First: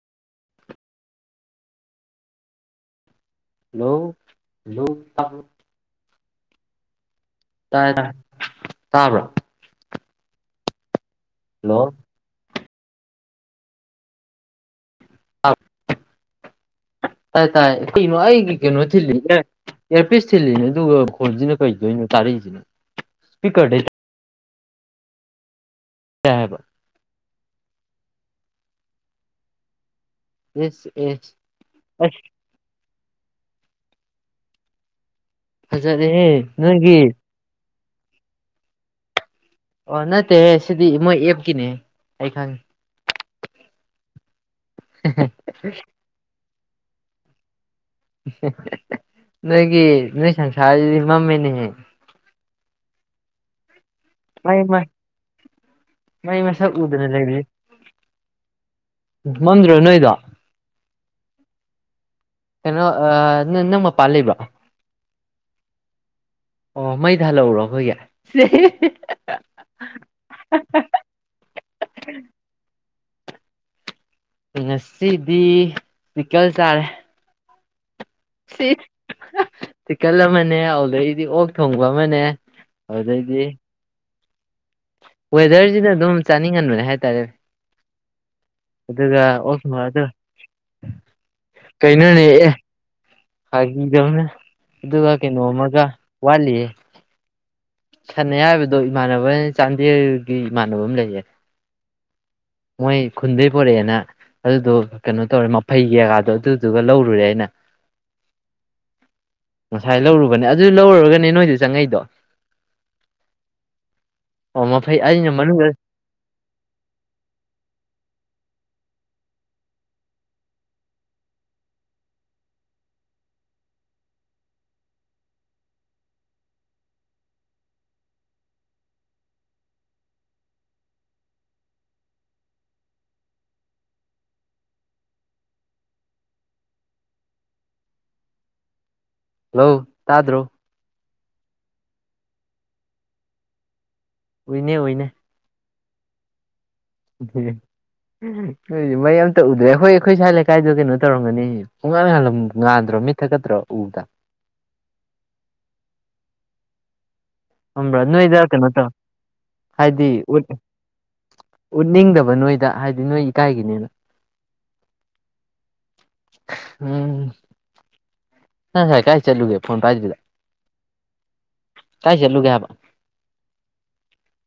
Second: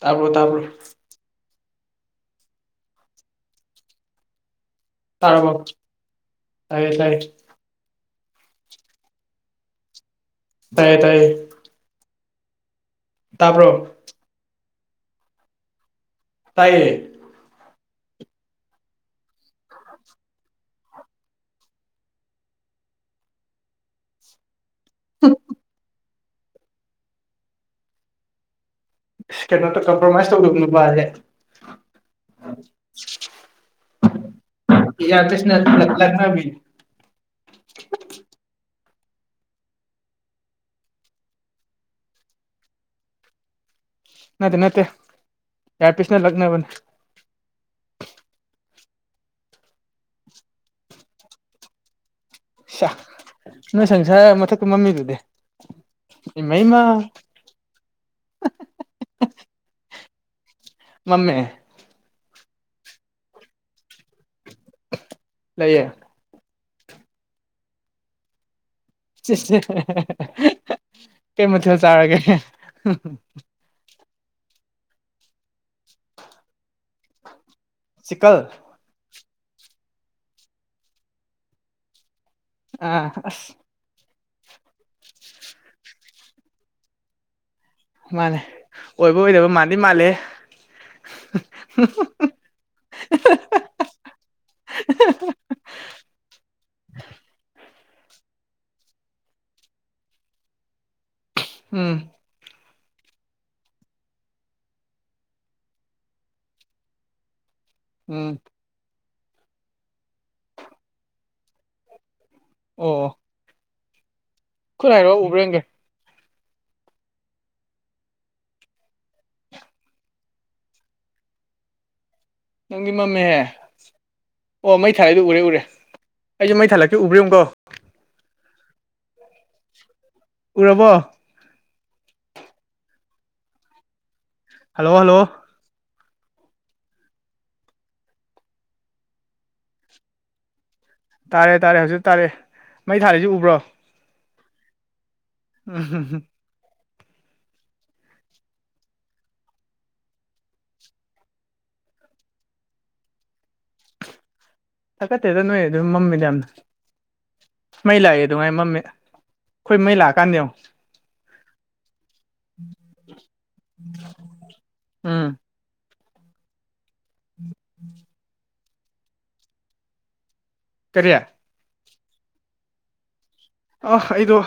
ꯇꯥꯕꯔꯣ ꯇꯥꯕꯔꯣ hello hello ꯇꯥꯔꯕꯣ ꯇꯥꯏ ꯇꯥꯏꯌꯦ ꯇꯥꯏꯌꯦ ꯇꯥꯔꯦ ꯇꯥꯔꯦ ꯇꯥꯕ꯭ꯔꯥ ꯇꯥꯏꯌꯦ ꯇꯥꯏꯌꯦ ꯍꯜꯂꯣ ꯇꯥꯕ꯭ꯔꯣ ꯑꯥꯎ ꯇꯥꯏꯌꯦ ꯇꯥꯏ ꯇꯥꯌꯦ ꯀꯩꯅꯣ ꯑꯩꯒꯤ ꯀꯩꯅꯣ ꯊꯤꯜꯂꯤꯖꯦ ꯏꯌꯔꯄꯤꯁ ꯊꯤꯜꯂꯤꯅꯦ ꯑꯗꯨꯒ ꯐꯣꯟꯁꯤꯅ ꯀꯩꯗꯣꯏꯅꯣ ꯇꯥꯔꯛꯏꯁꯤꯅ ꯁꯄꯤꯀꯔ [unintelligible] [unintelligible] ꯌꯥꯔꯕ ꯀꯩꯅꯣꯗ ꯀꯝꯄ꯭ꯔꯣꯃꯥꯏꯁ ꯇꯧꯗꯕ ꯑꯦꯁ ꯅꯨꯄꯥꯁꯦ ꯑꯦꯁ ꯑꯁ ꯏꯌꯔꯄꯤꯁꯅꯥ ꯌꯥ ꯐꯖꯔꯦꯍꯦ ꯇꯥꯗꯤ [unintelligible] ꯑꯣ ꯅꯠꯇꯦꯍꯦ ꯁꯤꯗꯤ ꯃꯣꯏ ꯑꯦꯞꯀꯤꯅꯦ ꯑꯩ ꯈꯪ ꯅꯠꯇꯦ ꯅꯠꯇꯦ [unintelligible] ꯏꯌꯥꯔꯄꯤꯁꯅ ꯂꯛꯅꯕꯅꯦ ꯅꯣꯏꯒꯤ ꯅꯣꯏ ꯁꯪꯁꯥꯔꯁꯤꯗꯤ ꯃꯝꯃꯦꯅꯦꯍꯦ ꯁꯤꯌꯥ ꯅꯣꯏ ꯁꯪꯁꯥꯔ ꯃꯥꯏ ꯃꯊꯛꯇꯥ ꯃꯥꯏ ꯃꯝꯃꯤꯗꯨꯗꯤ ꯃꯩ ꯏꯃꯩ ꯃꯁꯛ ꯏꯃꯥ ꯎꯗꯅ ꯃꯝꯗꯔꯣ ꯅꯣꯏꯗꯣ ꯃꯝꯃꯦ ꯀꯩꯅꯣ ꯅꯪ ꯅꯪ ꯃꯄꯥꯟ ꯂꯩꯕ꯭ꯔꯣ ꯂꯩꯌꯦ ꯑꯣ ꯃꯩ ꯊꯥꯂꯛꯎꯔꯣ ꯑꯩꯈꯣꯏꯒꯤ ꯀꯩ ꯃꯊꯦꯜ ꯆꯥꯔꯒꯦ ꯉꯁꯤꯗꯤ ꯆꯤꯛꯀꯜ ꯆꯥꯔꯦ ꯆꯤꯛꯀꯜ ꯇꯤꯛꯀꯜ ꯑꯃꯅꯦ ꯑꯗꯨꯗꯩꯗꯤ ꯑꯣꯛ ꯊꯣꯡꯕ ꯑꯃꯅꯦ ꯑꯥ ꯑꯗꯨꯗꯩꯗꯤ ꯑꯁ ꯋꯦꯗꯔꯖꯤꯅꯥ ꯑꯗꯨꯝ ꯆꯥꯅꯤꯡꯍꯟꯕꯅꯦ ꯍꯥꯏꯇꯥꯔꯦ ꯃꯥꯅꯦ ꯑꯣꯏꯕ ꯑꯗꯨꯗ ꯑꯣꯏꯗꯕ ꯑꯣꯛꯀꯤ ꯃꯥꯟꯗꯤ ꯋꯥꯗꯣ ꯃꯥꯜꯂꯦ ꯀꯩꯅꯣꯅꯦ ꯑꯦ ꯐꯥꯒꯤꯗꯧꯅꯥ ꯑꯗꯨꯒꯥ ꯀꯩꯅꯣ ꯑꯃꯒ ꯋꯥꯂꯤ ꯁꯟ ꯑꯌꯥꯏꯕꯗꯣ ꯏꯃꯥꯟꯅꯕ ꯆꯥꯟꯗꯦꯜꯒꯤ ꯏꯃꯥꯟꯅꯕ ꯑꯃ ꯂꯩꯌꯦ ꯎꯝ ꯃꯣꯏ ꯈꯨꯟꯗꯩ ꯄꯨꯔꯛꯑꯦꯅ ꯑꯗꯨꯗꯣ ꯀꯩꯅꯣ ꯇꯧꯔꯦ ꯃꯐꯩꯒꯤ ꯖꯒꯥꯗꯣ ꯑꯗꯨꯗꯨꯒ ꯂꯧꯔꯨꯔꯦ ꯑꯩꯅ ꯫ ꯎꯝ ꯉꯁꯥꯏ ꯂꯧꯔꯨꯕꯅꯦ ꯑꯗꯨ ꯂꯧꯔꯨꯔꯒꯅꯦ ꯅꯣꯏꯗ ꯆꯪꯉꯛꯏꯗꯣ ꯫ ꯑꯣ ꯑꯣ ꯈꯨꯠ ꯃꯐꯩ ꯍꯥꯏꯔꯛꯑꯣ ꯑꯩꯅ ꯎꯕ꯭ꯔ ꯌꯦꯡꯒꯦ [unintelligible] ꯅꯪꯗꯤ ꯃꯝꯃꯦꯍꯦ ꯑꯣ ꯃꯩ ꯊꯥꯂꯛꯗꯨ ꯎꯔꯦ ꯎꯔꯦ ꯑꯩꯁꯨ ꯃꯩ ꯊꯥꯂꯛꯀꯤ ꯎꯕ꯭ꯔꯌꯦꯡꯉꯨꯀꯣ ꯫ ꯎꯔꯕꯣ ꯍꯜꯂꯣ ꯍꯜꯂꯣ ꯍꯜꯂꯣ ꯇꯥꯗꯔꯣ ꯇꯥꯔꯦ ꯇꯥꯔꯦ ꯍꯧꯖꯤꯛꯇ ꯇꯥꯔꯦ ꯃꯩ ꯊꯥꯜꯂꯤꯁꯦ ꯎꯕ꯭ꯔꯣ ꯫ ꯎꯅꯦ ꯎꯅꯦ [unintelligible] ꯅꯣꯏ ꯃꯩ ꯑꯝꯇ ꯎꯗ꯭ꯔꯦ ꯑꯩꯈꯣꯏ ꯑꯩꯈꯣꯏ ꯁ꯭ꯋꯥꯏ ꯂꯩꯀꯥꯏꯗꯣ ꯀꯩꯅꯣ ꯇꯧꯔꯝꯒꯅꯤ ꯄꯨꯡꯉꯥꯟ ꯉꯥꯟꯗ꯭ꯔꯣ ꯃꯤꯠ ꯊꯛꯀꯗ꯭ꯔꯣ ꯎꯕꯗ ꯫ ꯊꯥꯀꯠꯇꯦꯗ ꯅꯣꯏ ꯑꯗꯨ ꯃꯝꯃꯤꯗ ꯌꯥꯝꯅ ꯫ ꯈꯝꯕ꯭ꯔ ꯅꯣꯏꯗ ꯀꯩꯅꯣ ꯇꯧ ꯑꯩꯈꯣꯏ ꯃꯩ ꯍꯥꯏꯗꯤ ꯂꯥꯛꯑꯀꯥꯟꯗ ꯎꯠꯂ ꯌꯦꯡꯉꯣ ꯎꯠꯅꯤꯡꯗꯕ ꯅꯣꯏꯗ ꯍꯥꯏꯗꯤ ꯅꯣꯏ ꯏꯀꯥꯏꯒꯤꯅꯦꯅ ꯫ ꯎꯝ ꯎꯝ [inaudible] ꯅꯪ ꯉꯁꯥꯏ ꯀꯥꯏ ꯆꯠꯂꯨꯒꯦ ꯐꯣꯟ ꯄꯥꯏꯗꯔꯤꯗꯣ ꯀꯔꯤ ꯀꯥꯏ ꯆꯠꯂꯨꯒꯦ ꯍꯥꯏꯕ ꯑꯣ ꯑꯩꯗꯣ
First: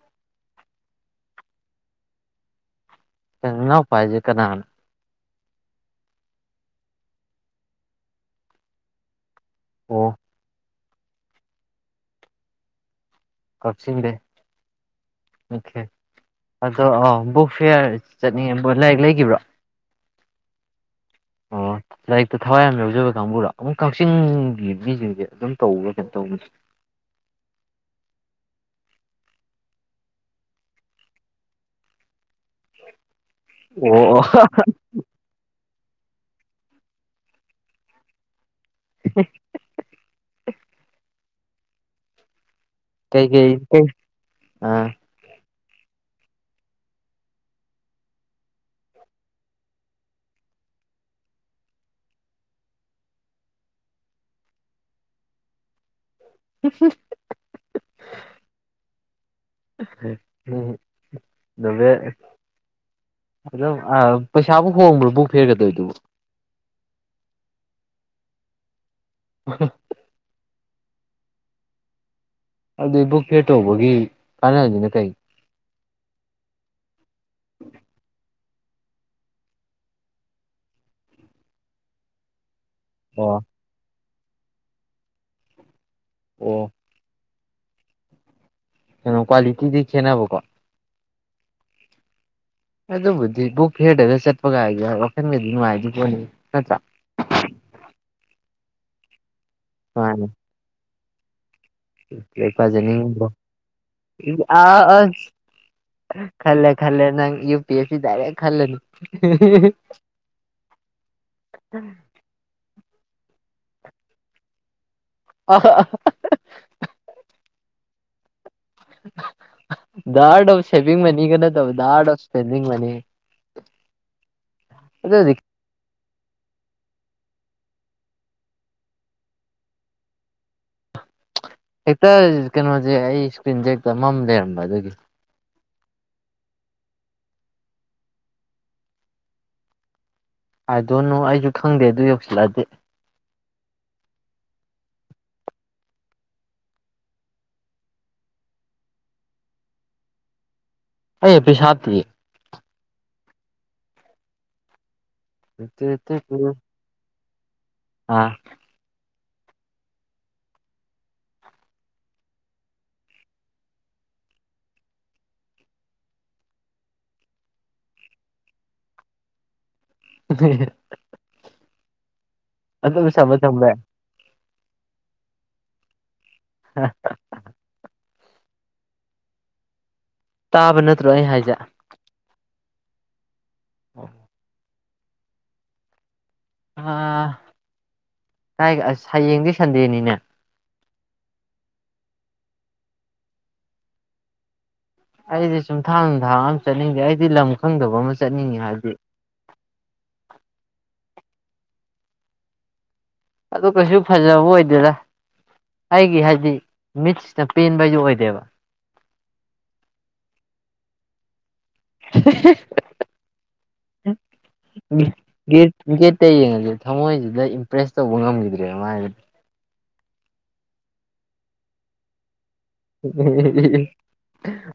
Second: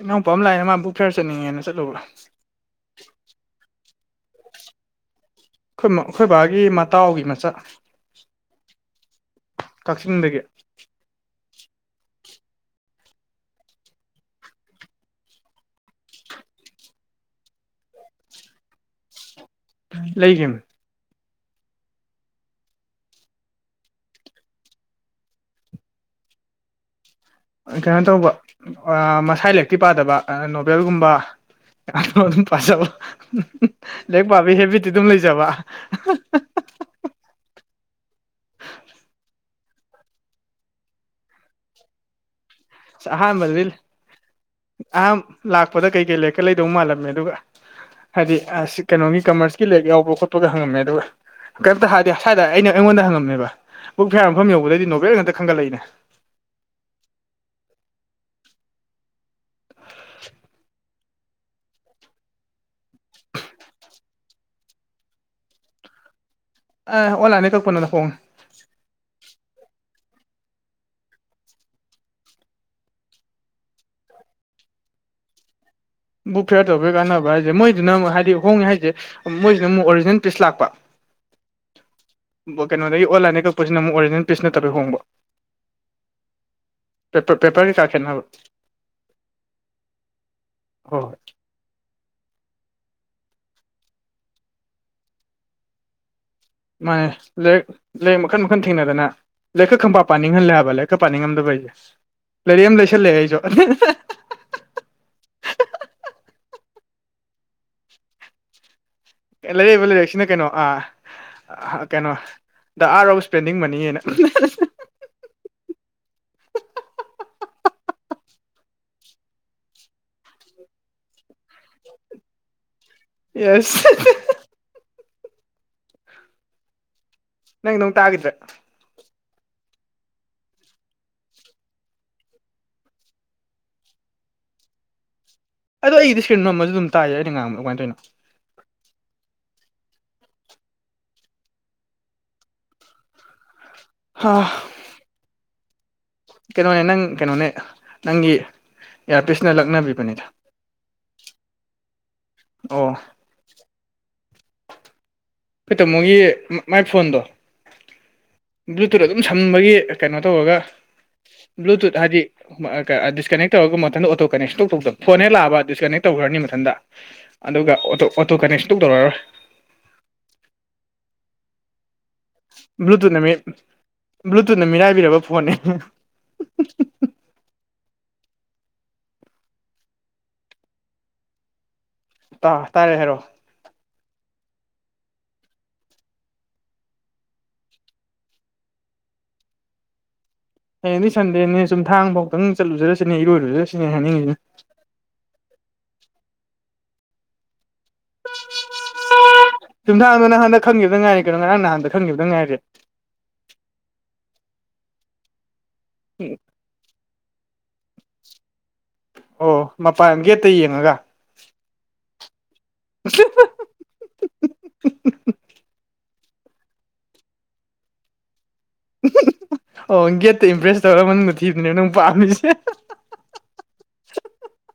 ꯏꯅꯥꯎꯄꯥ ꯑꯃ ꯂꯥꯛꯑꯅ ꯃꯥ ꯕꯨꯛ ꯐꯦꯔ ꯆꯠꯅꯤꯡꯉꯦꯅ ꯆꯠꯂꯨꯕ ꯫ ꯅꯅꯥꯎꯄ ꯍꯥꯏꯖ ꯀꯅꯥꯅꯣ ꯫ ꯑꯩꯈꯣꯏ ꯑꯩꯈꯣꯏ ꯕꯥꯒꯤ ꯃꯇꯥꯎꯒꯤ ꯃꯆꯥ ꯑꯣ ꯀꯛꯆꯤꯡꯗꯒꯤ ꯫ ꯀꯛꯆꯤꯡꯗꯒꯤ ꯑꯣꯀꯦ ꯑꯗꯣ ꯑꯣ ꯕꯨꯛ ꯐꯤꯌꯥꯔ ꯆꯠꯅꯤꯡꯉꯦ ꯂꯥꯏꯔꯤꯛ ꯂꯩꯈꯤꯕ꯭ꯔꯣ ꯫ ꯂꯩꯈꯤꯕꯅꯦ ꯑꯣ ꯂꯥꯏꯔꯤꯛꯇ ꯊꯋꯥꯏ ꯌꯥꯝ ꯌꯥꯎꯖꯕ ꯀꯥꯡꯕꯨꯔꯣ ꯑꯗꯣ ꯀꯛꯆꯤꯡꯒꯤ ꯃꯤꯁꯤꯡꯁꯦ ꯑꯗꯨꯝ ꯇꯧꯕ ꯀꯩꯅꯣ ꯇꯧꯕꯅꯦ ꯫ ꯀꯩꯅꯣ ꯇꯧꯕ ꯃꯁꯥ ꯂꯥꯏꯔꯤꯛꯇꯤ ꯄꯥꯗꯕ ꯅꯣꯕꯦꯜꯒꯨꯝꯕ ꯫ ꯑꯗꯨꯝ ꯄꯥꯖꯕ ꯑꯣ ꯑꯣ ꯂꯥꯏꯔꯤꯛ ꯄꯥꯕ ꯍꯦꯕꯤꯠꯇꯤ ꯑꯗꯨꯝ ꯂꯩꯖꯕ ꯫ [unintelligible] ꯑꯁ ꯀꯩꯀꯩ ꯑꯍꯥꯟꯕꯗꯤ ꯀꯩ ꯑ ꯑꯍꯥꯟ ꯂꯥꯛꯄꯗ ꯀꯩ ꯀꯩ ꯂꯥꯏꯔꯤꯛꯀ ꯂꯩꯗꯧ ꯃꯥꯜꯂꯝꯃꯦ ꯑꯗꯨꯒ ꯫ ꯍꯥꯏꯗꯤ ꯑꯁ ꯀꯩꯅꯣꯒꯤ ꯀꯃꯔꯁꯀꯤ ꯂꯥꯏꯔꯤꯛ ꯌꯥꯎꯕ ꯈꯣꯠꯄꯒ ꯍꯪꯉꯝꯃꯦ ꯑꯗꯨꯒ ꯫ ꯀꯔꯤꯝꯇ ꯍꯥꯏꯗꯦ ꯁꯥꯏꯗ ꯑꯩꯅ ꯑꯩꯉꯣꯟꯗ ꯍꯪꯉꯝꯃꯦꯕ ꯕꯨꯛ ꯐꯌꯥꯔ ꯃꯐꯝ ꯌꯧꯕꯗꯗꯤ ꯅꯣꯕꯦꯜ ꯉꯥꯛꯇ ꯈꯟꯒꯠꯂꯛꯏꯅꯦ ꯫ [unintelligible] ꯎꯝ ꯅꯣꯕꯦꯜ ꯫ ꯑꯗꯨꯝ ꯄꯩꯁꯥꯕꯨ ꯍꯣꯡꯕ꯭ꯔꯣ ꯕꯨꯛ ꯐꯦꯔꯒ ꯇꯧꯔꯤꯗꯨꯕꯨ ꯫ ꯑꯦ ꯑꯣꯟ ꯂꯥꯏꯟꯗꯒꯤ ꯀꯛ ꯄꯅꯥ ꯍꯣꯡꯉꯦ ꯫ [unintelligible] ꯑꯗꯨꯕꯨꯛ ꯐꯤꯔ ꯇꯧꯕꯒꯤ ꯀꯥꯟꯅꯕꯅꯤꯅ ꯀꯩꯒꯤ ꯕꯨꯛ ꯐꯤꯌꯥꯔ ꯇꯧꯕꯒꯤ ꯀꯥꯟꯅꯕ ꯍꯥꯏꯁꯦ ꯃꯣꯏꯗꯨꯅ ꯑꯃꯨꯛ ꯍꯥꯏꯗꯤ ꯍꯣꯡꯉꯦ ꯍꯥꯏꯁꯦ ꯫ ꯃꯣꯏꯁꯤꯅ ꯑꯃꯨꯛ ꯑꯣꯔꯤꯖꯤꯅꯦꯜ ꯄꯤꯁ ꯂꯥꯛꯄ ꯫ [inaudible] ꯀꯩꯅꯣꯗꯒꯤ ꯑꯣ ꯑꯣꯟꯂꯥꯏꯟꯗꯒꯤ ꯀꯛꯄꯁꯤꯅ ꯑꯃꯨꯛ ꯑꯣꯔꯤꯖꯤꯅꯦꯜ ꯄꯤꯁ ꯅꯠꯇꯕꯩ ꯍꯣꯡꯕ ꯫ ꯑꯣ ꯄꯦꯔ ꯄꯦꯄꯔꯒꯤ ꯀꯩ ꯀꯥ ꯈꯦꯠꯅꯕ ꯫ ꯀꯩꯅꯣ ꯀ꯭ꯋꯥꯂꯤꯇꯤꯗꯤ ꯈꯦꯠꯅꯕ ꯀꯣ ꯍꯣꯏ ꯑꯗꯨꯕꯨꯗꯤ ꯕꯨꯛ ꯐꯦꯔꯗꯅ ꯆꯠꯄ ꯀꯥꯏꯒꯤ ꯋꯥꯈꯜꯒꯗꯤ ꯅꯨꯡꯉꯥꯏꯔꯗꯤ ꯐꯣꯅꯤ ꯃꯥꯅꯦ ꯂꯥꯏꯔꯤꯛ ꯂꯥꯏꯔꯤꯛ ꯃꯈꯟ ꯃꯈꯜ ꯊꯦꯡꯅꯗꯅ ꯂꯥꯏꯛꯈꯛ ꯈꯪ ꯄ ꯄꯥ ꯃꯥꯅꯦ ꯅꯤꯡꯍꯜꯂꯦ ꯍꯥꯏꯕ ꯂꯥꯏ ꯈꯔ ꯄꯥꯅꯤꯡꯉꯝꯗꯕ ꯑꯩꯁꯦ ꯂꯩꯥꯏꯔꯛ ꯑꯃ ꯂꯩꯁꯜꯂꯑꯦ ꯑꯩꯁꯨ ꯑ ꯈꯜꯂꯦ ꯈꯜꯂꯦ ꯅꯪ ꯌꯨ ꯄꯤ ꯑꯦꯁ ꯁꯤ ꯇꯗꯥꯏꯔꯦ ꯈꯜꯂꯅꯤ ꯂꯩꯔꯛꯏꯕ ꯂꯥꯏꯔꯛꯁꯤꯅ ꯀꯩꯅꯣ ꯑ ꯀꯩꯅꯣ ꯗ ꯑꯥꯔ ꯑꯣꯐ ꯁ꯭ꯄꯦꯟꯗꯤꯡ ꯃꯅꯤꯉꯅ ꯑꯍ ꯑ ꯔꯐ ꯁꯦꯚ ꯃꯅꯤ ꯀꯩꯅ ꯇꯧꯕ ꯔ ꯁꯚ ꯃꯅꯤ ꯌꯦꯁ ꯑꯗꯨꯗ ꯅꯪ ꯅꯪ ꯇꯥꯒꯗ꯭ꯔꯦ ꯍꯦꯛꯇ ꯀꯩꯅꯣꯁꯦ ꯑꯩ ꯏꯁꯀ꯭ꯔꯤꯟꯁꯦ ꯍꯦꯛꯇ ꯑꯃꯝ ꯂꯩꯔꯝꯕ ꯑꯗꯨꯒꯤ ꯑꯗ ꯑꯩꯗꯤ ꯏꯁꯀꯔꯤꯟ ꯅꯝꯕꯔꯁꯨ ꯑꯗꯨꯝ ꯇꯥꯏꯌꯦ ꯑꯩꯅ ꯉꯥꯡꯕ ꯀꯃꯥꯏ ꯇꯧꯅꯣ ꯍꯥꯏꯗꯣꯏꯅꯨ ꯑꯩꯁꯨ ꯈꯪꯗꯦ ꯑꯗꯨ ꯌꯧꯁꯤꯜꯂꯛꯑꯗꯤ ꯍꯥ ꯀꯩꯅꯣꯅꯦ ꯅꯪ ꯀꯩꯅꯣꯅꯦ ꯅꯪꯒꯤ ꯏꯌꯥꯔꯄꯤꯁꯅ ꯂꯛꯅꯕꯤꯕꯅꯤꯗ ꯑꯩ ꯢꯌꯔꯄꯤꯁ ꯍꯥꯞꯇꯦꯌꯦ ꯑꯣ ꯑꯥ ꯑꯈꯣꯏ ꯇꯥꯃꯣꯒꯤ ꯃꯥꯏ ꯐꯣꯟꯗꯣ ꯑꯥ ꯕ꯭ꯂꯨꯇꯨꯠ ꯑꯗꯨꯝ ꯁꯝꯕꯒꯤ ꯀꯩꯅꯣ ꯇꯧꯔꯒ ꯕ꯭ꯂꯨꯇꯨꯠ ꯍꯥꯏꯗꯤ ꯗꯤꯁꯀꯅꯦꯛ ꯇꯧꯔꯒ ꯃꯊꯟꯗ ꯑꯣꯇꯣ ꯀꯅꯦꯛꯁ ꯇꯧꯊꯣꯛꯇꯕ ꯐꯣꯟ ꯍꯦꯛ ꯂꯥꯛꯑꯕ ꯗꯤꯁꯀꯅꯦꯛ ꯇꯧꯈ꯭ꯔꯅꯤ ꯃꯊꯟꯗ ꯑꯗꯨꯒ ꯑꯣꯇꯣ ꯑꯣꯇꯣ ꯀꯅꯦꯛꯁ ꯁꯨꯛꯇꯧ ꯇꯧꯔꯔꯣꯏ [unintelligible] ꯑꯗꯨꯝ ꯕ꯭ꯂꯨꯇꯨꯠꯅ ꯃꯤ ꯁꯝꯕ ꯊꯝꯕ ꯕ꯭ꯂꯨꯇꯨꯠꯅ ꯃꯤꯔꯥꯏꯕꯤꯔꯕ ꯐꯣꯟꯅꯤ ꯇꯥꯕ ꯅꯠꯇ꯭ꯔꯣ ꯑꯩ ꯍꯥꯏꯖꯦ ꯇꯥ ꯇꯥꯔꯦ ꯍꯥꯏꯔꯛꯑꯣ [inaudible] ꯥꯑ ꯑꯁ ꯍꯌꯦꯡꯗꯤ ꯁꯟꯗꯦꯅꯤꯅꯦ ꯍꯌꯦꯡꯗꯤ ꯁꯟꯗꯦꯅꯦ ꯁꯨꯝ ꯊꯥꯡꯐꯥꯎꯗꯪ ꯆꯠꯂꯨꯖꯔꯁꯤꯅꯦ ꯏꯔꯣꯏꯔꯨꯖꯔꯁꯤꯅꯦ ꯍꯥꯏꯅꯤꯡꯉꯤꯁꯤ ꯑꯩꯗꯤ ꯁꯨꯝ ꯊꯥꯡ ꯅꯨꯡ ꯊꯥꯡ ꯑꯃ ꯆꯠꯅꯤꯡꯗꯦ ꯑꯩꯗꯤ ꯂꯝ ꯈꯪꯗꯕ ꯑꯃ ꯆꯠꯅꯤꯡꯉꯦ ꯍꯥꯏꯕꯗꯤ ꯆꯨꯝꯊꯥꯡꯗꯨ ꯅꯪ ꯍꯟꯗꯛ ꯈꯪꯈꯤꯕꯗ ꯉꯥꯏꯔꯤ ꯀꯩꯅꯣ ꯉꯔꯥꯡ ꯅꯍꯥꯟꯗ ꯈꯪꯈꯤꯕꯗ ꯉꯥꯏꯔꯤ ꯑꯗꯨ ꯀꯩꯁꯨ ꯐꯖꯕ ꯑꯣꯏꯗꯣꯏꯗꯦ ꯑꯩꯒꯤ ꯍꯥꯏꯗꯤ ꯃꯤꯠꯁꯤꯅ ꯄꯦꯟꯕ ꯍꯥꯢꯗꯨ ꯑꯣꯏꯗꯦꯕ ꯑꯣ ꯃꯄꯥꯟ ꯒꯦꯠꯇ ꯌꯦꯡꯉꯒ [unintelligible] [unintelligible] [inaudible] ꯒꯦꯠꯇꯩ ꯌꯦꯡꯉꯁꯨ ꯊꯃꯣꯏꯁꯤꯗ ꯏꯝꯄ꯭ꯔꯦꯁ ꯇꯧꯕ ꯉꯝꯈꯤꯗ꯭ꯔꯦꯕ ꯃꯥꯥꯏꯗꯨ ꯑꯣ ꯒꯦꯠꯇ ꯏꯝꯄ꯭ꯔꯦꯁ ꯇꯧꯔ ꯃꯅꯨꯡꯗ ꯊꯤꯕꯅꯦ ꯅꯪ ꯄꯥꯝꯃꯤꯁꯦ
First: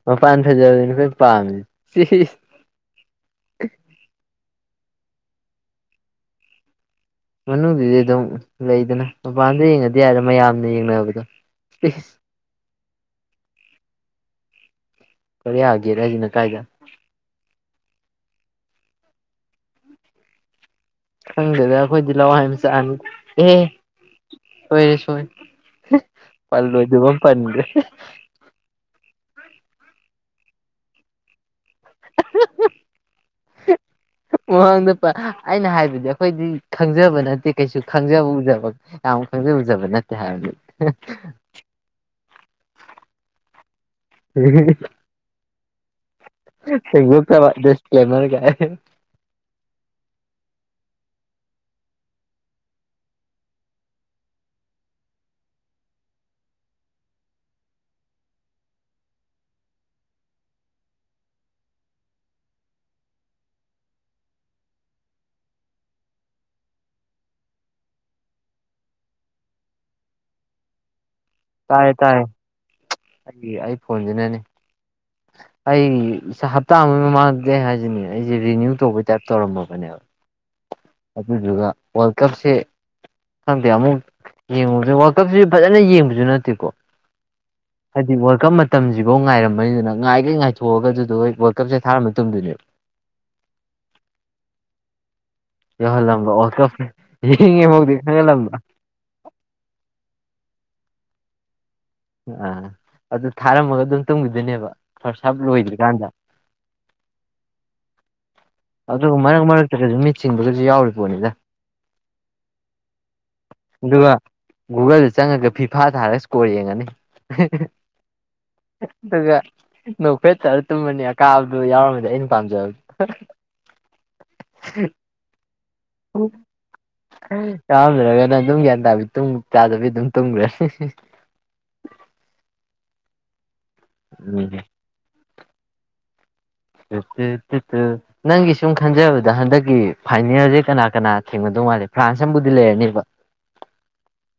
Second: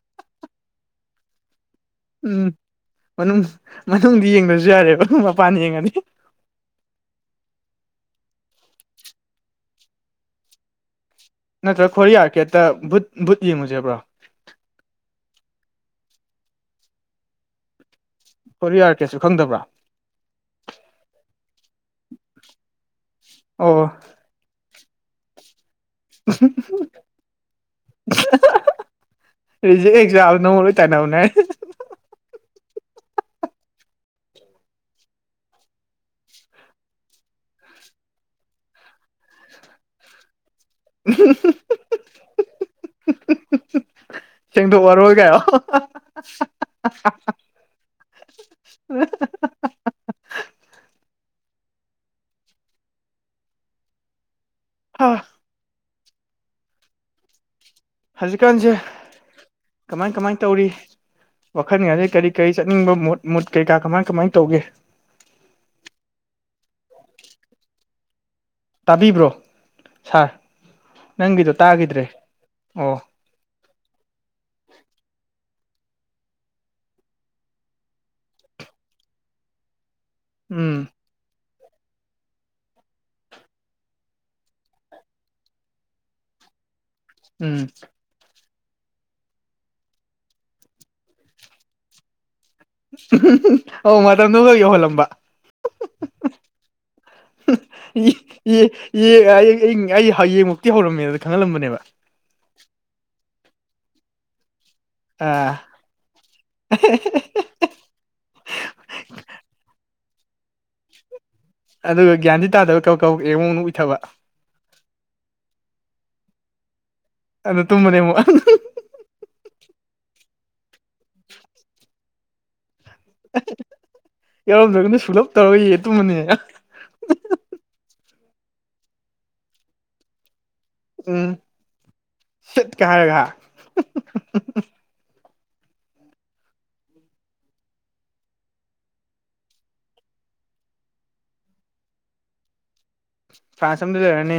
ꯃꯄꯥꯟ ꯐꯖꯕꯗꯨꯅꯤ ꯑꯈꯣꯢ ꯄꯥꯝꯃꯤ ꯎꯝ ꯃꯅꯨꯡ ꯃꯅꯨꯡꯗꯤ ꯌꯦꯡꯗ꯭ꯔꯁꯨ ꯌꯥꯔꯦꯕ ꯃꯄꯥꯟ ꯌꯦꯡꯉꯗꯤ ꯃꯅꯨꯡꯗꯨꯗꯤ ꯑꯗꯨꯝ ꯂꯩꯗꯅ ꯃꯄꯥꯟꯗ ꯌꯦꯡꯉꯗꯤ ꯌꯥꯔꯦ ꯃꯌꯥꯝꯅ ꯌꯦꯡꯅꯕꯗꯣ ꯅꯠꯇ꯭ꯔ ꯏꯁ ꯈꯣꯔꯤꯌꯤ ꯒꯦꯠꯇ ꯕꯨꯠ ꯕꯨꯠ ꯌꯦꯡꯉꯨꯁꯦꯕ꯭ꯔꯣ ꯀꯣꯔꯤꯌꯥ ꯒꯦꯠ ꯍꯥꯢꯁꯤꯅ ꯀꯥꯏꯗ ꯀꯣꯔꯤꯌꯥ ꯒꯦꯠꯁꯨ ꯈꯪꯗꯕ꯭ꯔꯥ ꯈꯪꯗꯦꯗ ꯑꯩꯈꯣꯏꯗꯤ ꯂꯥꯋꯥꯢ ꯃꯆꯥꯅꯤ ꯑꯦ ꯑꯣ ꯁꯣꯏꯔꯦ ꯁꯣꯏꯔꯦ ꯄꯜꯂꯣꯢꯗꯕ ꯑꯃ ꯄꯟꯒ꯭ꯔꯦ ꯔꯤꯖꯦꯛ ꯍꯦꯛ ꯆꯥꯕꯗ ꯅꯪꯉꯣꯟꯗ ꯂꯣꯢꯅ ꯇꯥꯢꯅꯕꯅꯤ [unintelligible] ꯃꯃꯥꯡꯗ ꯑꯩꯅ ꯍꯥꯏꯕꯗꯤ ꯑꯩꯈꯣꯏꯗꯤ ꯈꯪꯖꯕ ꯅꯠꯇꯦ ꯀꯩꯁꯨ ꯈꯪꯖꯕ ꯎꯖꯕ ꯌꯥꯝ ꯈꯪꯖ ꯎꯖꯕ ꯅꯠꯇꯦ ꯍꯥꯏꯕꯅꯤ [unintelligible] ꯁꯦꯡꯗꯣꯛꯑꯔꯣꯏ ꯀꯥꯏꯌꯣ ꯁꯦꯡꯗꯣꯛꯆꯕ ꯗꯤꯁꯀ꯭ꯂꯦꯃꯔ ꯒꯥꯢ ꯍꯥꯥ ꯍꯧꯖꯤꯛꯀꯥꯟꯁꯦ ꯀꯃꯥꯏ ꯀꯃꯥꯏ ꯇꯧꯔꯤ ꯋꯥꯈꯜꯒꯥꯡꯁꯦ ꯀꯔꯤ ꯀꯔꯤ ꯆꯠꯅꯤꯡꯕ ꯃꯨꯠ ꯃꯨꯠ ꯀꯩ ꯀꯥ ꯀꯃꯥꯏ ꯀꯃꯥꯏꯅ ꯇꯧꯒꯦ ꯇꯥꯕꯤꯕ꯭ꯔꯣ ꯁꯥꯔ ꯅꯪꯒꯤꯗꯣ ꯇꯥꯒꯤꯗ꯭ꯔꯦ ꯑꯣ ꯅꯠꯇꯦ ꯑꯩ ꯐꯣꯟꯁꯤꯅꯥꯅꯦ ꯑꯩ ꯍꯞꯇꯥ ꯑꯃꯒꯤ ꯃꯃꯥꯡꯗꯒꯤ ꯍꯥꯏꯁꯤꯅꯦ ꯑꯩꯁꯦ ꯔꯤꯅ꯭ꯌꯨ ꯇꯧꯕꯩ ꯇꯥꯏꯞ ꯇꯧꯔꯝꯃꯕꯅꯦ [unintelligible] ꯎꯝ ꯑꯗꯨꯗꯨꯒ ꯋꯥꯔꯜ ꯀꯞꯁꯦ ꯈꯪꯗꯦ ꯑꯃꯨꯛ ꯌꯦꯡꯉꯨ ꯋꯥꯔꯜ ꯀꯞꯁꯤ ꯐꯖꯅ ꯌꯦꯡꯕꯁꯨ ꯅꯠꯇꯦꯀꯣ ꯎꯝ ꯍꯥꯏꯗꯤ ꯋꯥꯔꯜ ꯀꯞ ꯃꯇꯝꯁꯤꯐꯧ ꯉꯥꯏꯔꯝꯃꯅꯤꯗꯨꯅ ꯉꯥꯏꯈꯩ ꯉꯥꯏꯊꯣꯛꯑꯒꯗꯨꯗꯣ ꯍꯣꯏ ꯋꯥꯔꯜ ꯀꯞꯁꯦ ꯊꯥꯔ ꯃꯇꯝꯗꯨꯅꯦꯕ ꯑꯣ ꯃꯇꯝꯗꯨ ꯈ ꯌꯧꯍꯜꯂꯝꯕ ꯌꯧꯍꯜꯂꯝꯕ ꯑꯣꯇꯣ ꯌꯦꯡꯉꯦ ꯍꯧꯨꯗꯤ ꯈꯪꯒꯜꯂꯝꯕ ꯑꯩ ꯍꯌꯦꯡꯃꯛꯇꯤ ꯍꯧꯔꯝꯃꯦ ꯑꯗꯨꯗ ꯈꯪꯍꯜꯂꯝꯕꯅꯦꯕ ꯑ ꯑꯗꯨ ꯊꯥꯔꯝꯃꯒ ꯑꯗꯨꯝ ꯇꯧꯤꯗꯣꯏꯅꯦꯕ ꯐꯔꯁꯞ ꯂꯣꯏꯗ꯭ꯔꯤꯀꯥꯟꯗ ꯑ [inaudible] ꯑꯗꯨ ꯃꯌꯥ ꯆꯠꯇꯁꯨ ꯃꯤꯠ ꯆꯤꯡꯕꯒꯁꯨ ꯌꯥꯎꯔꯤ ꯄꯣꯠꯅꯤꯗ ꯑꯗꯨꯒ ꯒ꯭ꯌꯥꯟꯗꯤ ꯇꯥꯗꯕ ꯀꯧ ꯀꯧ ꯑꯃꯨꯛ ꯎꯏꯊꯕ ꯑꯗꯨꯒ ꯒꯨꯒꯜꯗ ꯆꯪꯉꯒ ꯐꯤꯐꯥ ꯊꯥꯔꯒ ꯏꯁꯀꯣꯔ ꯌꯦꯡꯉꯅꯤ ꯑꯗꯨꯗ ꯇꯨꯝꯃꯅꯦ ꯑꯃꯨꯛ ꯑꯗꯨꯒ ꯅꯣꯛꯈꯦ ꯇꯔ ꯇꯨꯝꯃꯅꯤ ꯑꯀꯥꯕꯗꯨ ꯌꯥꯎꯔꯝꯃꯗꯤ ꯑꯩꯅ ꯄꯥꯝꯖꯕ ꯌꯥꯎꯔꯝꯗ꯭ꯔꯒꯅ ꯁꯨꯡꯂꯞ ꯇꯧꯔꯏ ꯇꯨꯝꯃꯅꯤ ꯆꯥꯔꯝꯗ꯭ꯔꯒꯅ ꯑꯗꯨꯝ ꯒ꯭ꯌꯥꯟ ꯇꯥ ꯆꯥꯗꯕꯤ ꯑꯗꯨꯝ ꯇꯨꯝꯈ꯭ꯔꯅꯤ ꯎꯝ ꯁꯤꯠ ꯀꯔꯒ ꯎꯝꯠꯇꯠꯇꯠꯇ ꯅꯪꯒꯤ ꯁꯨꯝ ꯈꯟꯖꯕꯗ ꯍꯟꯗꯛꯀꯤ ꯐꯥꯏꯅꯦꯜꯁꯦ ꯀꯅꯥ ꯀꯅꯥ ꯊꯦꯡꯒꯗꯧ ꯃꯥꯜꯂꯦ ꯐ꯭ꯔꯥꯟꯁ ꯑꯃꯕꯨꯗꯤ ꯂꯩꯔꯅꯦꯕ ꯐꯁꯝꯗꯨ ꯂꯩꯔꯅꯤ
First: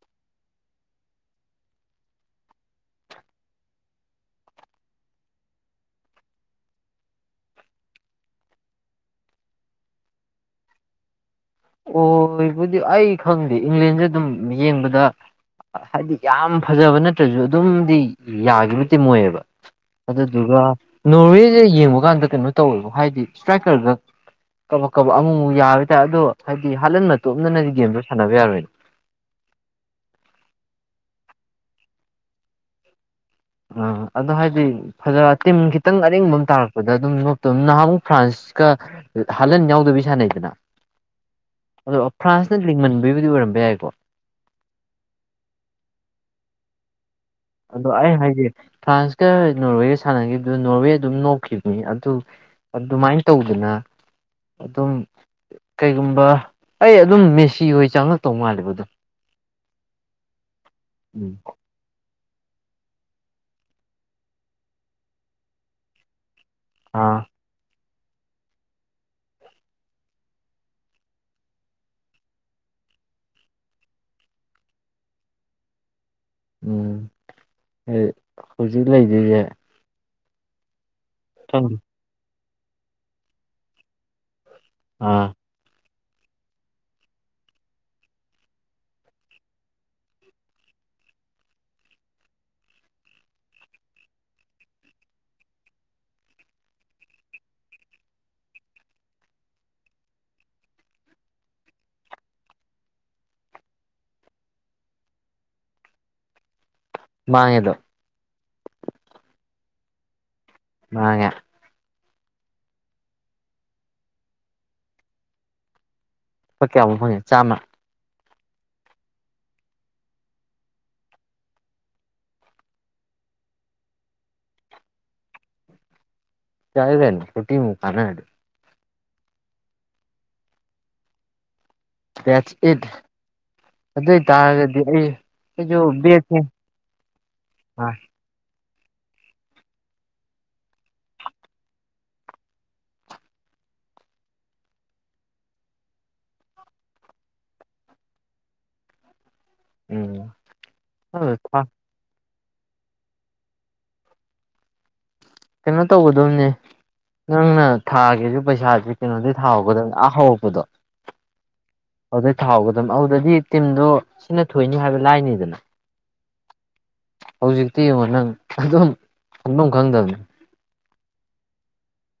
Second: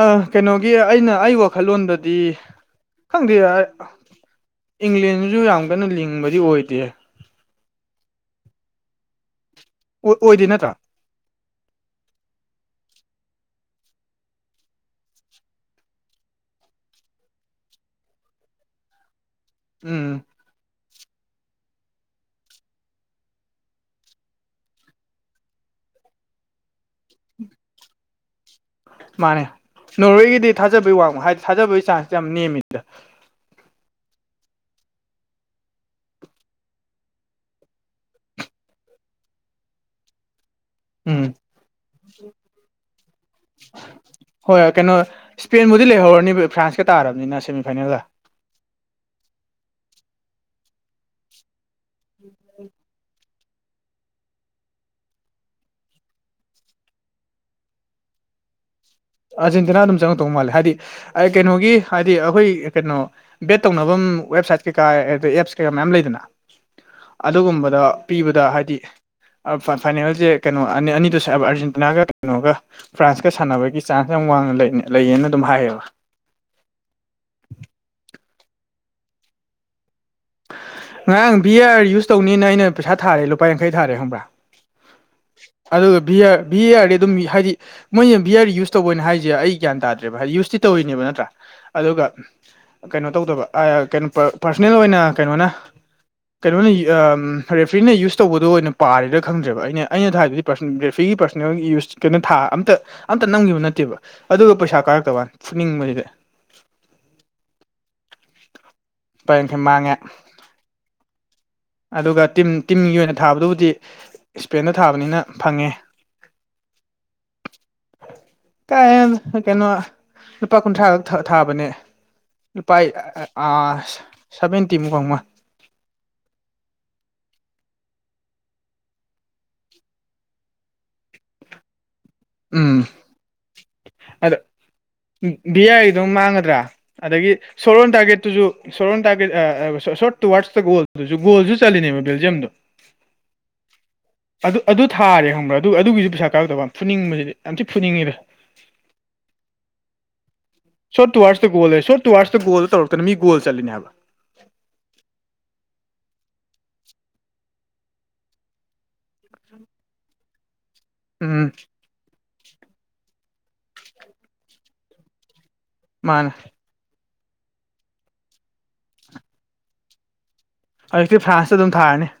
ꯑ ꯀꯩꯅꯣꯒꯤ ꯑꯩꯅ ꯑꯩ ꯋꯥꯈꯜꯂꯣꯟꯗꯗꯤ ꯈꯪꯗꯦ ꯏꯪꯂꯦꯟꯁꯨ ꯌꯥꯝ ꯀꯟꯅ ꯂꯤꯡꯕꯗꯤ ꯑꯣꯏꯗꯦ ꯑꯣꯏꯗꯦ ꯅꯠꯇ꯭ꯔꯥ ꯑꯣꯏꯕꯨꯗꯤ ꯑꯩ ꯈꯪꯗꯦ ꯏꯪꯂꯦꯟꯁꯦ ꯑꯗꯨꯝ ꯌꯦꯡꯕꯗ ꯍꯥꯏꯗꯤ ꯌꯥꯝ ꯐꯖꯕ ꯅꯠꯇ꯭ꯔꯁꯨ ꯑꯗꯨꯝꯗꯤ ꯌꯥꯒꯤꯕꯇ ꯃꯣꯏꯑꯕ ꯎꯝ ꯑꯗꯨꯒ ꯅꯣꯔꯋꯦꯁꯦ ꯌꯦꯡꯕ ꯀꯥꯟꯗ ꯀꯩꯅꯣ ꯇꯧꯋꯦꯕ ꯍꯥꯏꯗꯤ ꯏꯁꯇ꯭ꯔꯥꯏꯀꯔꯒ ꯀꯕꯛ ꯀꯕꯛ ꯑꯃꯨꯛꯃꯨꯛ ꯌꯥꯔ ꯍꯥꯏ ꯇꯔ ꯑꯗꯣ ꯍꯥꯏꯗꯤ ꯍꯥꯜꯍꯟ ꯃꯇꯣꯝꯗꯅꯗꯤ ꯒꯦꯝꯗꯣ ꯁꯥꯟꯅꯕ ꯌꯥꯔꯣꯏꯅꯦ ꯃꯥꯅꯦ ꯅꯣꯔꯋꯦꯒꯤꯗꯤ ꯊꯥꯖꯕꯩ ꯋꯥꯡꯕ ꯍꯥꯏꯗꯤ ꯊꯥꯖꯕꯒꯤ ꯆꯥꯟꯁ ꯌꯥꯝ ꯅꯦꯝꯃꯤꯗ ꯑ ꯑꯗꯨꯣ ꯍꯥꯏꯗꯤ ꯐꯖ ꯇꯤꯝ ꯈꯤꯇꯪ ꯑꯔꯦꯡꯕ ꯑꯃ ꯇꯥꯔꯛꯄꯗ ꯑꯗꯨꯝ ꯅꯣꯞꯇꯣꯕ ꯅꯍꯥꯟꯃꯨꯛ ꯐ꯭ꯔꯥꯟꯁꯀ ꯍꯜꯂꯟ ꯌꯥꯎꯗꯕꯤ ꯁꯥꯟꯅꯩꯗꯅ ꯎꯝ ꯑꯗꯣ ꯐ꯭ꯔꯥꯟꯁꯅ ꯂꯤꯡꯃꯟꯕꯒꯤꯕꯨꯗꯤ ꯑꯣꯏꯔꯝꯕ ꯌꯥꯏꯀꯣ ꯍꯣꯏ ꯍꯣꯏ ꯀꯩꯅꯣ ꯁ꯭ꯄꯦꯟꯕꯨꯗꯤ ꯂꯩꯍꯧꯔꯅꯤꯕ ꯐ꯭ꯔꯥꯟꯁꯀ ꯇꯥꯔꯕꯅꯤꯅꯁ ꯑꯗꯣ ꯑꯩ ꯍꯥꯏꯁꯦ ꯐ꯭ꯔꯥꯟꯁꯀ ꯅꯣꯔꯋꯦꯒ ꯁꯥꯟꯅꯈꯤꯕꯗꯨꯣ ꯅꯣꯔꯋꯦ ꯑꯗꯨꯝ ꯅꯣꯛꯈꯤꯕ ꯑꯗꯨ ꯑꯗꯨꯃꯥꯏꯅ ꯇꯧꯗꯅ ꯑꯗꯨꯝ ꯀꯩꯒꯨꯝꯕ ꯑꯩ ꯑꯗꯨꯝ ꯃꯦꯁꯤ ꯍꯣꯏ ꯆꯪꯉꯛꯇꯧ ꯃꯥꯜꯂꯦꯕ ꯑꯗꯨꯝ ꯑꯥꯔꯖꯦꯟꯇꯤꯅꯥ ꯑꯗꯨꯝ ꯆꯪꯉꯛꯇꯧ ꯃꯥꯜꯂꯦ ꯍꯥꯏꯗꯤ ꯎꯝ ꯀꯩꯅꯣꯒꯤ ꯍꯥꯏꯗꯤ ꯑꯩꯈꯣꯏ ꯀꯩꯅꯣ ꯕꯦꯠ ꯇꯧꯐꯝ ꯋꯦꯕꯁꯥꯏꯠ ꯀꯩꯀꯥ ꯑꯗ ꯑꯦꯞꯁ ꯀꯩꯀ ꯃꯌꯥꯝ ꯂꯩꯗꯅ ꯑꯥ ꯑꯗꯨꯒꯨꯝꯕꯗ ꯄꯤꯕꯗ ꯍꯥꯏꯗꯤ ꯐꯥꯏꯅꯦꯜꯁꯦ ꯀꯩꯅꯣ ꯑꯅꯤ ꯑꯅꯤꯗ ꯁꯕ ꯑꯥꯔꯖꯦꯟꯇꯤꯅꯥꯒ ꯀꯩꯅꯣꯒ ꯐ꯭ꯔꯥꯟꯁꯀ ꯁꯥꯟꯅꯕꯒꯤ ꯆꯥꯟꯁ ꯌꯥꯝ ꯋꯥꯡꯅ ꯂꯩ ꯂꯩꯌꯦꯅ ꯑꯗꯨꯝ ꯍꯥꯏꯌꯦꯕ ꯎꯝ ꯍꯧꯖꯤꯛ ꯂꯩꯔꯤꯁꯦ ꯉꯔꯥꯡ ꯕꯤ ꯈꯪꯗꯦ ꯑꯥꯔ ꯌꯨꯁ ꯇꯧꯅꯤꯅ ꯑꯩꯅ ꯄꯩꯁꯥ ꯊꯔꯦ ꯂꯨꯄꯥ ꯌꯥꯡꯈꯩ ꯊꯥꯔꯦ ꯍꯪꯕ꯭ꯔꯥ ꯑꯥ ꯑꯗꯨꯒ ꯕꯤ ꯑꯥꯔ ꯕꯤ ꯑꯦ ꯑꯥꯔꯗꯤ ꯑꯗꯨꯝ ꯍꯥꯏꯗꯤ ꯃꯣꯏꯅ ꯚꯌꯔ ꯌꯨꯁ ꯇꯧꯕꯅ ꯍꯥꯏꯁꯦ ꯑꯩ ꯒ꯭ꯌꯥꯟ ꯇꯥꯗ꯭ꯔꯦꯕ ꯍꯥꯏꯗꯤ ꯌꯨꯁꯇꯤ ꯇꯧꯔꯤꯅꯦꯕ ꯅꯠꯇ꯭ꯔꯥ ꯑꯗꯨꯒ ꯀꯩꯅꯣ ꯇꯧꯗꯕ ꯀꯩꯅꯣ ꯄꯥꯔꯁꯣꯅꯦꯜ ꯑꯣꯏꯅ ꯀꯩꯅꯣꯅ ꯀꯩꯅꯣꯅ ꯔꯦꯐ꯭ꯔꯤꯖꯅ ꯌꯨꯁ ꯇꯧꯕꯗꯣ ꯑꯣꯏꯅ ꯄꯥꯔꯦꯗ ꯈꯪꯗ꯭ꯔꯦꯕ ꯑꯩꯅ ꯑꯩꯅꯗ ꯍꯥꯏꯕꯗꯤ ꯄꯔꯁꯣꯅꯦꯜ ꯒ꯭ꯔꯥꯐꯤꯒꯤ ꯄꯔꯁꯣꯅꯦꯜ ꯌꯨꯁ ꯀꯩꯅꯣ ꯊꯥ ꯑꯝꯇ ꯑꯝꯇ ꯅꯝꯈꯤꯕ ꯅꯠꯇꯦꯕ ꯑꯗꯨꯒ ꯄꯩꯁꯥ ꯀꯥꯔꯛꯇꯕꯅꯤ ꯐꯨꯅꯤꯡꯕꯁꯤꯗ ꯃꯥꯦꯗꯣ ꯂꯨꯄꯥ ꯌꯥꯡꯈꯩ ꯃꯥꯡꯉꯦ ꯃꯥꯉꯦ ꯑꯗꯨꯒ ꯇꯤꯝ ꯇꯤꯝꯒꯤ ꯑꯣꯏꯅ ꯊꯥꯕꯗꯨꯕꯨꯗꯤ ꯏꯁꯄꯦꯟꯗ ꯊꯥꯕꯅꯤꯅ ꯐꯪꯉꯦ ꯂꯄꯥ ꯀꯌꯥꯨꯥꯎ ꯐꯪꯉꯦ ꯆꯥꯝꯃ ꯀꯥꯏ ꯍ ꯀꯩꯅꯣ ꯂꯨꯄꯥ ꯀꯨꯟꯊ꯭ꯔꯥꯗ ꯊꯥꯕꯅꯦ ꯂꯨꯄꯥꯥꯏ ꯁꯚꯦꯟꯇꯤꯃꯨꯀꯥꯎ ꯑꯃ ꯆꯗꯅ ꯔꯣꯇꯤꯃ ꯀꯅꯥꯥꯏ ꯑꯗꯨ ꯆ ꯑꯦꯠ ꯎꯝ ꯑꯗ ꯚꯤ ꯑꯩꯁꯨ ꯑꯔꯤ ꯑꯗꯨꯝ ꯕꯦꯠꯁꯦ ꯃꯥꯡꯒꯗ꯭ꯔꯥ ꯑꯗꯒꯤ ꯁꯣꯔꯣꯟ ꯑꯥ ꯇꯥꯔꯒꯦꯠ ꯨ ꯁꯣꯟ ꯇ ꯁꯣꯔꯠ ꯇꯨꯔꯁꯇꯒꯣꯜ ꯒꯣꯜꯁꯨ ꯆꯠꯂꯤꯅꯦꯕ ꯕꯦꯜꯌꯝꯗꯣ [unintelligible] ꯑꯗꯨ ꯑꯗꯨ ꯊꯥꯔꯦ ꯈꯪꯕ꯭ꯔꯥ ꯑꯗꯨ ꯑꯗꯨꯒꯤꯁꯨ ꯄꯩꯁꯥ ꯀꯥꯔꯗꯕ ꯐꯨꯅꯤꯡꯕꯁꯤꯗꯤ ꯌꯥꯝ ꯊꯤꯛ ꯐꯨꯅꯤꯡꯉꯤꯗ ꯎꯝ ꯁꯣꯔꯠ ꯇꯨꯋꯔꯁ ꯒꯣꯜ ꯂꯩ ꯁꯣꯔꯠ ꯇꯨꯔꯁ ꯣꯗ ꯇꯧꯔꯛꯇꯅ ꯃꯤ ꯣꯜꯠꯂꯤꯅꯤꯅꯦꯕ ꯀꯩꯅꯣ ꯇꯧꯒꯗꯣꯕꯅꯦ ꯅꯪꯅ ꯊꯥꯒꯦꯁꯨ ꯄꯩꯁꯥꯥꯁꯦ ꯀꯩꯅꯣꯗꯤ ꯊꯥꯎꯍꯧꯒꯗꯧꯅ ꯑꯥꯍꯔꯛꯄꯗꯣ ꯎꯝ ꯑꯗꯨꯗꯩ ꯊꯥꯎꯒꯗꯕ ꯑꯗꯨꯗꯗꯤ ꯇꯤꯝꯗꯣ ꯁꯤꯅ ꯊꯣꯏꯅꯤ ꯍꯥꯏꯕ ꯂꯥꯏꯅꯤꯗꯅ ꯃꯥꯅꯦ ꯍꯧꯖꯤꯛꯇꯤ ꯌꯦꯡꯉꯣ ꯅꯪ ꯑꯗꯨꯝ ꯈꯪꯐꯝ ꯈꯪꯗꯕꯅꯤ ꯍꯧꯖꯤꯛꯇꯤ ꯐ꯭ꯔꯥꯟꯁꯇ ꯑꯗꯨꯝ ꯊꯥꯔꯅꯤ